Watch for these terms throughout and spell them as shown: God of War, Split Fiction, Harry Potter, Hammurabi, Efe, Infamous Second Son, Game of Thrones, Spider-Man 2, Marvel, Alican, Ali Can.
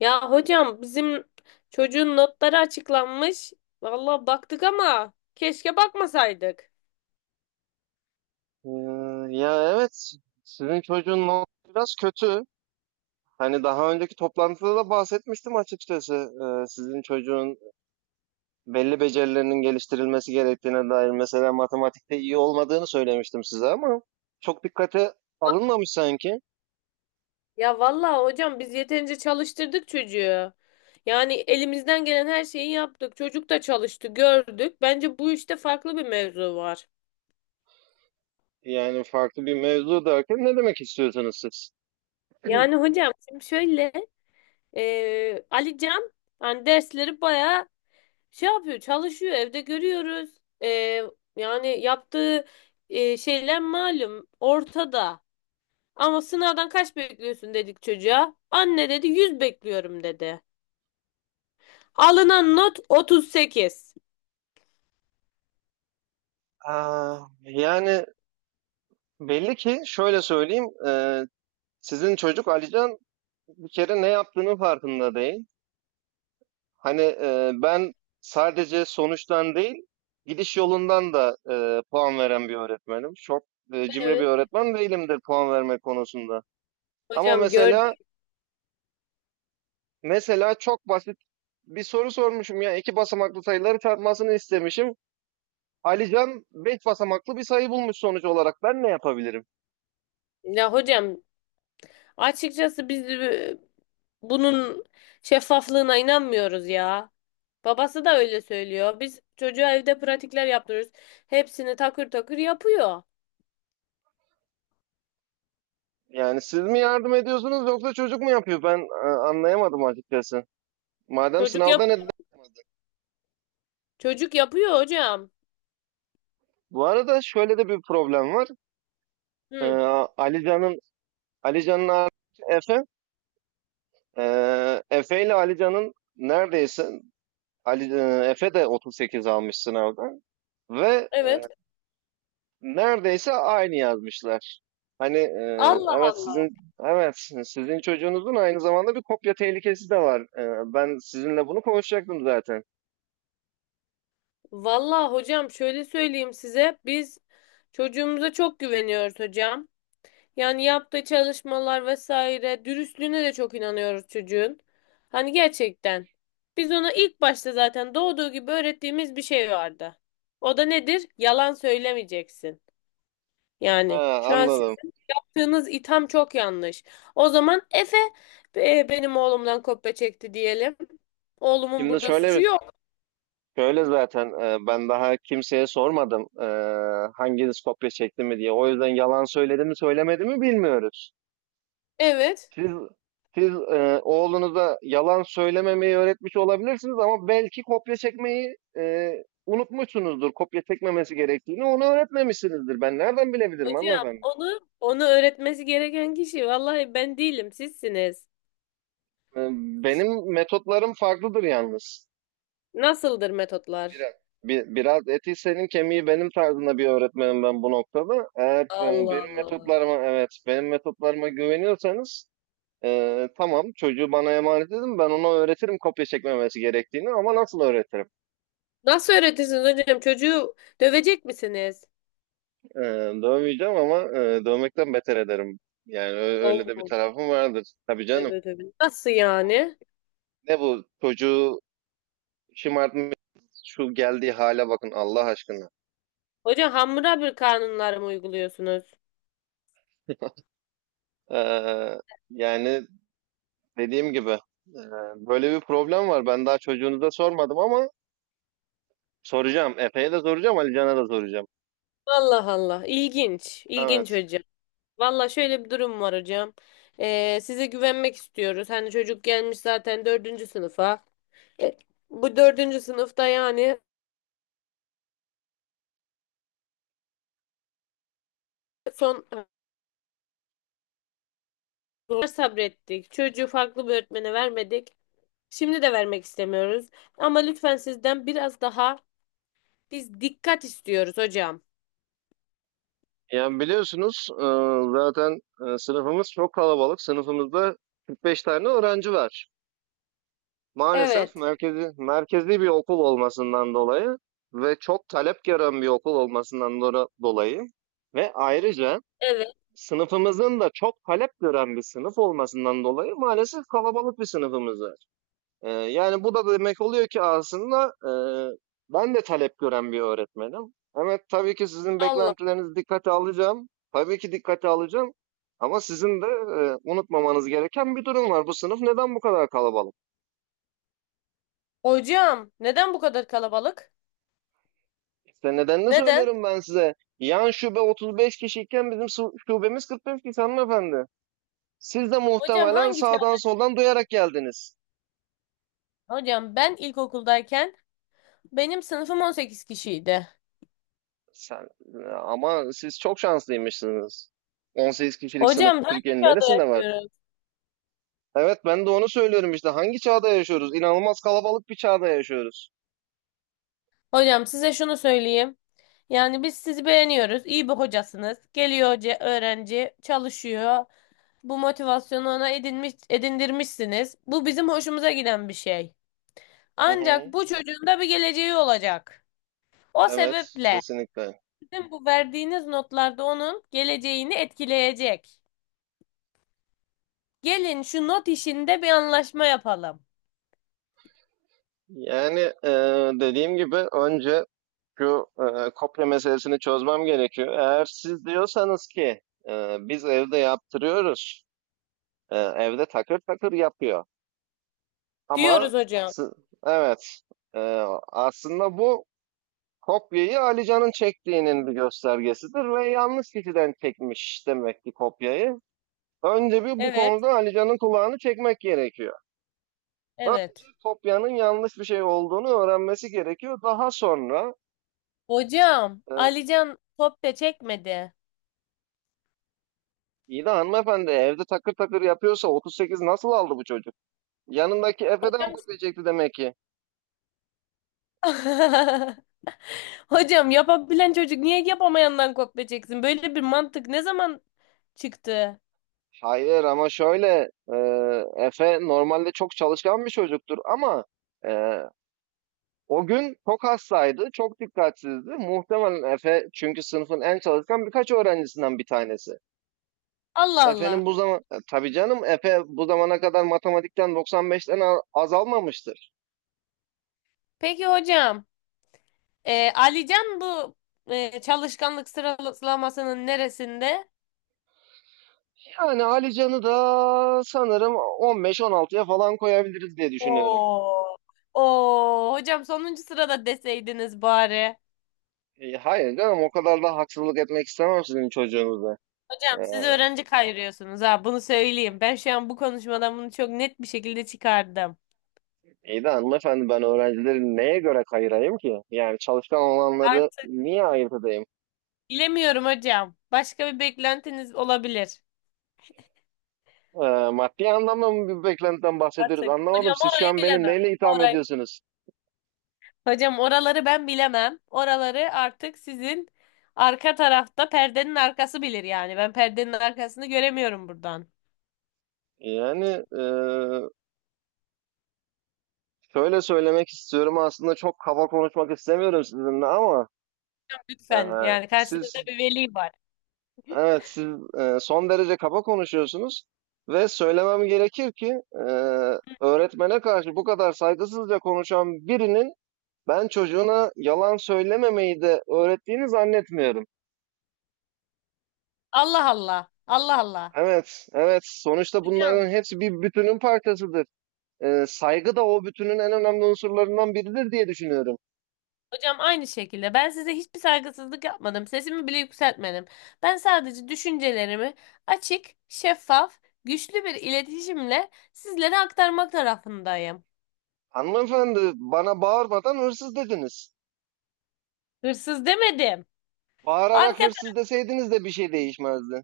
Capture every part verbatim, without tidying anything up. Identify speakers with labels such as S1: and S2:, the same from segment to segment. S1: Ya hocam bizim çocuğun notları açıklanmış. Vallahi baktık ama keşke bakmasaydık.
S2: Ee, ya evet sizin çocuğun not biraz kötü. Hani daha önceki toplantıda da bahsetmiştim açıkçası. Ee, sizin çocuğun belli becerilerinin geliştirilmesi gerektiğine dair mesela matematikte iyi olmadığını söylemiştim size ama çok dikkate alınmamış sanki.
S1: Ya vallahi hocam biz yeterince çalıştırdık çocuğu. Yani elimizden gelen her şeyi yaptık. Çocuk da çalıştı, gördük. Bence bu işte farklı bir mevzu var.
S2: Yani farklı bir mevzu derken ne demek istiyorsunuz siz?
S1: Yani hocam şimdi şöyle e, Ali Can hani dersleri bayağı şey yapıyor, çalışıyor. Evde görüyoruz. E, yani yaptığı e, şeyler malum ortada. Ama sınavdan kaç bekliyorsun dedik çocuğa. Anne dedi yüz bekliyorum dedi. Alınan not otuz sekiz.
S2: Aa, yani belli ki şöyle söyleyeyim. E, sizin çocuk Alican bir kere ne yaptığının farkında değil. Hani e, ben sadece sonuçtan değil, gidiş yolundan da e, puan veren bir öğretmenim. Çok e, cimri bir
S1: Evet.
S2: öğretmen değilimdir puan verme konusunda. Ama
S1: Hocam
S2: mesela
S1: gördük.
S2: mesela çok basit bir soru sormuşum ya iki basamaklı sayıları çarpmasını istemişim. Alican beş basamaklı bir sayı bulmuş sonuç olarak. Ben ne yapabilirim?
S1: Ya hocam açıkçası biz e, bunun şeffaflığına inanmıyoruz ya. Babası da öyle söylüyor. Biz çocuğa evde pratikler yaptırıyoruz. Hepsini takır takır yapıyor.
S2: Yani siz mi yardım ediyorsunuz yoksa çocuk mu yapıyor? Ben e, anlayamadım açıkçası. Madem
S1: Çocuk yap
S2: sınavda neden?
S1: Çocuk yapıyor hocam.
S2: Bu arada şöyle de bir problem var. Ee,
S1: Hı,
S2: Ali Alican'ın abisi Efe. Ee, Efe ile Alican'ın neredeyse Ali, e, Efe de otuz sekiz almış sınavda ve e,
S1: evet.
S2: neredeyse aynı yazmışlar. Hani e,
S1: Allah
S2: evet
S1: Allah.
S2: sizin evet sizin çocuğunuzun aynı zamanda bir kopya tehlikesi de var. E, ben sizinle bunu konuşacaktım zaten.
S1: Vallahi hocam şöyle söyleyeyim size. Biz çocuğumuza çok güveniyoruz hocam. Yani yaptığı çalışmalar vesaire dürüstlüğüne de çok inanıyoruz çocuğun. Hani gerçekten biz ona ilk başta zaten doğduğu gibi öğrettiğimiz bir şey vardı. O da nedir? Yalan söylemeyeceksin. Yani
S2: Ha,
S1: şu an
S2: anladım.
S1: siz yaptığınız itham çok yanlış. O zaman Efe e, benim oğlumdan kopya çekti diyelim. Oğlumun
S2: Şimdi
S1: burada
S2: şöyle
S1: suçu
S2: bir
S1: yok.
S2: şöyle zaten e, ben daha kimseye sormadım e, hanginiz kopya çekti mi diye. O yüzden yalan söyledi mi söylemedi mi bilmiyoruz.
S1: Evet.
S2: Siz siz e, oğlunuza yalan söylememeyi öğretmiş olabilirsiniz ama belki kopya çekmeyi e, unutmuşsunuzdur. Kopya çekmemesi gerektiğini onu öğretmemişsinizdir. Ben nereden bilebilirim
S1: Hocam
S2: hanımefendi?
S1: onu onu öğretmesi gereken kişi vallahi ben değilim, sizsiniz.
S2: E, benim metotlarım farklıdır yalnız.
S1: Nasıldır metotlar?
S2: Biraz, bi- Biraz eti senin kemiği benim tarzında bir öğretmenim ben bu noktada. Eğer e,
S1: Allah
S2: benim
S1: Allah.
S2: metotlarıma evet benim metotlarıma güveniyorsanız e, tamam çocuğu bana emanet edin ben ona öğretirim kopya çekmemesi gerektiğini ama nasıl öğretirim?
S1: Nasıl öğretirsiniz hocam? Çocuğu dövecek misiniz?
S2: Ee, Dövmeyeceğim ama e, dövmekten beter ederim. Yani ö- öyle de bir
S1: Olmaz.
S2: tarafım vardır. Tabii canım.
S1: Evet, evet. Nasıl yani?
S2: Ne bu çocuğu şımartmış şu geldiği hale bakın Allah aşkına.
S1: Hocam Hammurabi kanunları mı uyguluyorsunuz?
S2: Ee, Yani dediğim gibi e, böyle bir problem var. Ben daha çocuğunuza sormadım ama soracağım. Efe'ye de soracağım, Ali Can'a da soracağım.
S1: Allah Allah. İlginç. İlginç
S2: Evet.
S1: hocam. Valla şöyle bir durum var hocam. Ee, size güvenmek istiyoruz. Hani çocuk gelmiş zaten dördüncü sınıfa. E, bu dördüncü sınıfta yani son zor sabrettik. Çocuğu farklı bir öğretmene vermedik. Şimdi de vermek istemiyoruz. Ama lütfen sizden biraz daha biz dikkat istiyoruz hocam.
S2: Yani biliyorsunuz e, zaten e, sınıfımız çok kalabalık. Sınıfımızda kırk beş tane öğrenci var. Maalesef
S1: Evet.
S2: merkezi, merkezi bir okul olmasından dolayı ve çok talep gören bir okul olmasından dora- dolayı ve ayrıca
S1: Evet.
S2: sınıfımızın da çok talep gören bir sınıf olmasından dolayı maalesef kalabalık bir sınıfımız var. Ee, yani bu da demek oluyor ki aslında e, ben de talep gören bir öğretmenim. Evet, tabii ki sizin
S1: Allah.
S2: beklentilerinizi dikkate alacağım. Tabii ki dikkate alacağım. Ama sizin de e, unutmamanız gereken bir durum var. Bu sınıf neden bu kadar kalabalık?
S1: Hocam neden bu kadar kalabalık?
S2: İşte nedenini
S1: Neden?
S2: söylüyorum ben size. Yan şube otuz beş kişiyken bizim su- şubemiz kırk beş kişi hanımefendi. Siz de
S1: Hocam
S2: muhtemelen
S1: hangi çağ?
S2: sağdan soldan duyarak geldiniz.
S1: Hocam ben ilkokuldayken benim sınıfım on sekiz kişiydi.
S2: Sen, Ama siz çok şanslıymışsınız. on sekiz kişilik sınıf
S1: Hocam hangi
S2: Türkiye'nin
S1: çağda
S2: neresinde var?
S1: yaşıyoruz?
S2: Evet, ben de onu söylüyorum işte. Hangi çağda yaşıyoruz? İnanılmaz kalabalık bir çağda yaşıyoruz.
S1: Hocam size şunu söyleyeyim. Yani biz sizi beğeniyoruz. İyi bir hocasınız. Geliyor hoca, öğrenci, çalışıyor. Bu motivasyonu ona edinmiş, edindirmişsiniz. Bu bizim hoşumuza giden bir şey.
S2: Hı
S1: Ancak
S2: hı.
S1: bu çocuğun da bir geleceği olacak. O
S2: Evet,
S1: sebeple
S2: kesinlikle.
S1: sizin bu verdiğiniz notlarda onun geleceğini etkileyecek. Gelin şu not işinde bir anlaşma yapalım.
S2: Yani e, dediğim gibi önce şu e, kopya meselesini çözmem gerekiyor. Eğer siz diyorsanız ki e, biz evde yaptırıyoruz, e, evde takır takır yapıyor. Ama
S1: Diyoruz hocam.
S2: si- evet e, aslında bu kopyayı Ali Can'ın çektiğinin bir göstergesidir ve yanlış kişiden çekmiş demek ki kopyayı. Önce bir bu
S1: Evet,
S2: konuda Ali Can'ın kulağını çekmek gerekiyor. Önce
S1: evet.
S2: kopyanın yanlış bir şey olduğunu öğrenmesi gerekiyor. Daha sonra
S1: Hocam,
S2: e,
S1: Alican top da çekmedi.
S2: İyi de hanımefendi evde takır takır yapıyorsa otuz sekiz nasıl aldı bu çocuk? Yanındaki Efe'den
S1: Hocam
S2: kopyacaktı demek ki.
S1: hocam yapabilen çocuk niye yapamayandan kopya çeksin? Böyle bir mantık ne zaman çıktı?
S2: Hayır ama şöyle e, Efe normalde çok çalışkan bir çocuktur ama e, o gün çok hastaydı, çok dikkatsizdi. Muhtemelen Efe, çünkü sınıfın en çalışkan birkaç öğrencisinden bir tanesi.
S1: Allah
S2: Efe'nin
S1: Allah.
S2: bu zaman e, Tabii canım, Efe bu zamana kadar matematikten doksan beşten a- az almamıştır.
S1: Peki hocam. Ee, Alican bu e, çalışkanlık sıralamasının neresinde?
S2: Yani Ali Can'ı da sanırım on beş on altıya falan koyabiliriz diye düşünüyorum.
S1: Oo. Oo. Hocam sonuncu sırada deseydiniz bari.
S2: E, hayır canım o kadar da haksızlık etmek istemem sizin çocuğunuza.
S1: Hocam
S2: Ee,
S1: siz öğrenci kayırıyorsunuz, ha, bunu söyleyeyim. Ben şu an bu konuşmadan bunu çok net bir şekilde çıkardım.
S2: iyi de hanımefendi ben öğrencileri neye göre ayırayım ki? Yani çalışkan olanları
S1: Artık
S2: niye ayırt edeyim?
S1: bilemiyorum hocam. Başka bir beklentiniz olabilir.
S2: Ee, maddi anlamda mı bir beklentiden bahsediyoruz?
S1: Artık.
S2: Anlamadım,
S1: Hocam
S2: siz şu
S1: orayı
S2: an beni
S1: bilemem.
S2: neyle itham
S1: Orayı
S2: ediyorsunuz?
S1: Hocam oraları ben bilemem. Oraları artık sizin arka tarafta perdenin arkası bilir yani. Ben perdenin arkasını göremiyorum buradan.
S2: Yani e, şöyle söylemek istiyorum, aslında çok kaba konuşmak istemiyorum sizinle ama e,
S1: Lütfen yani, karşınızda
S2: siz
S1: bir veli var.
S2: Evet, siz e, son derece kaba konuşuyorsunuz ve söylemem gerekir ki e, öğretmene karşı bu kadar saygısızca konuşan birinin ben çocuğuna yalan söylememeyi de öğrettiğini zannetmiyorum.
S1: Allah Allah. Allah Allah.
S2: Evet, evet. Sonuçta
S1: Hocam,
S2: bunların hepsi bir bütünün parçasıdır. E, saygı da o bütünün en önemli unsurlarından biridir diye düşünüyorum.
S1: hocam aynı şekilde ben size hiçbir saygısızlık yapmadım. Sesimi bile yükseltmedim. Ben sadece düşüncelerimi açık, şeffaf, güçlü bir iletişimle sizlere aktarmak tarafındayım.
S2: Hanımefendi, bana bağırmadan hırsız dediniz.
S1: Hırsız demedim.
S2: Bağırarak
S1: Arka
S2: hırsız deseydiniz de bir şey değişmezdi.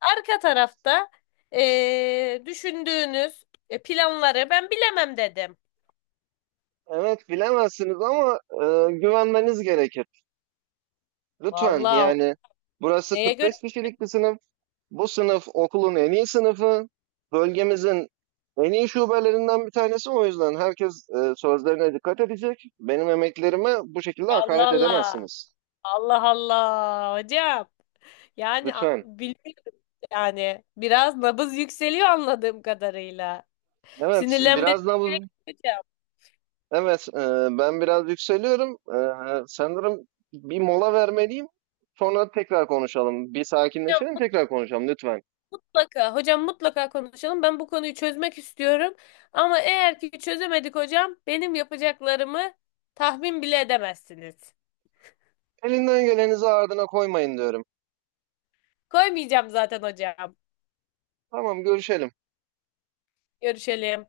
S1: Arka tarafta eee, düşündüğünüz e, planları ben bilemem dedim.
S2: Evet, bilemezsiniz ama e, güvenmeniz gerekir. Lütfen
S1: Vallahi
S2: yani burası
S1: neye göre?
S2: kırk beş kişilik bir sınıf. Bu sınıf okulun en iyi sınıfı. Bölgemizin en iyi şubelerinden bir tanesi. O yüzden herkes e, sözlerine dikkat edecek. Benim emeklerime bu şekilde
S1: Allah
S2: hakaret
S1: Allah.
S2: edemezsiniz.
S1: Allah Allah hocam. Yani a-
S2: Lütfen.
S1: bilmiyorum yani. Biraz nabız yükseliyor anladığım kadarıyla.
S2: Evet,
S1: Sinirlenmenize
S2: biraz
S1: gerek
S2: nabız.
S1: yok hocam.
S2: Evet, e, ben biraz yükseliyorum. E, sanırım bir mola vermeliyim. Sonra tekrar konuşalım. Bir sakinleşelim,
S1: Hocam
S2: tekrar konuşalım lütfen.
S1: mutlaka, hocam mutlaka konuşalım. Ben bu konuyu çözmek istiyorum. Ama eğer ki çözemedik hocam, benim yapacaklarımı tahmin bile edemezsiniz.
S2: Elinden gelenizi ardına koymayın diyorum.
S1: Koymayacağım zaten hocam.
S2: Tamam, görüşelim.
S1: Görüşelim.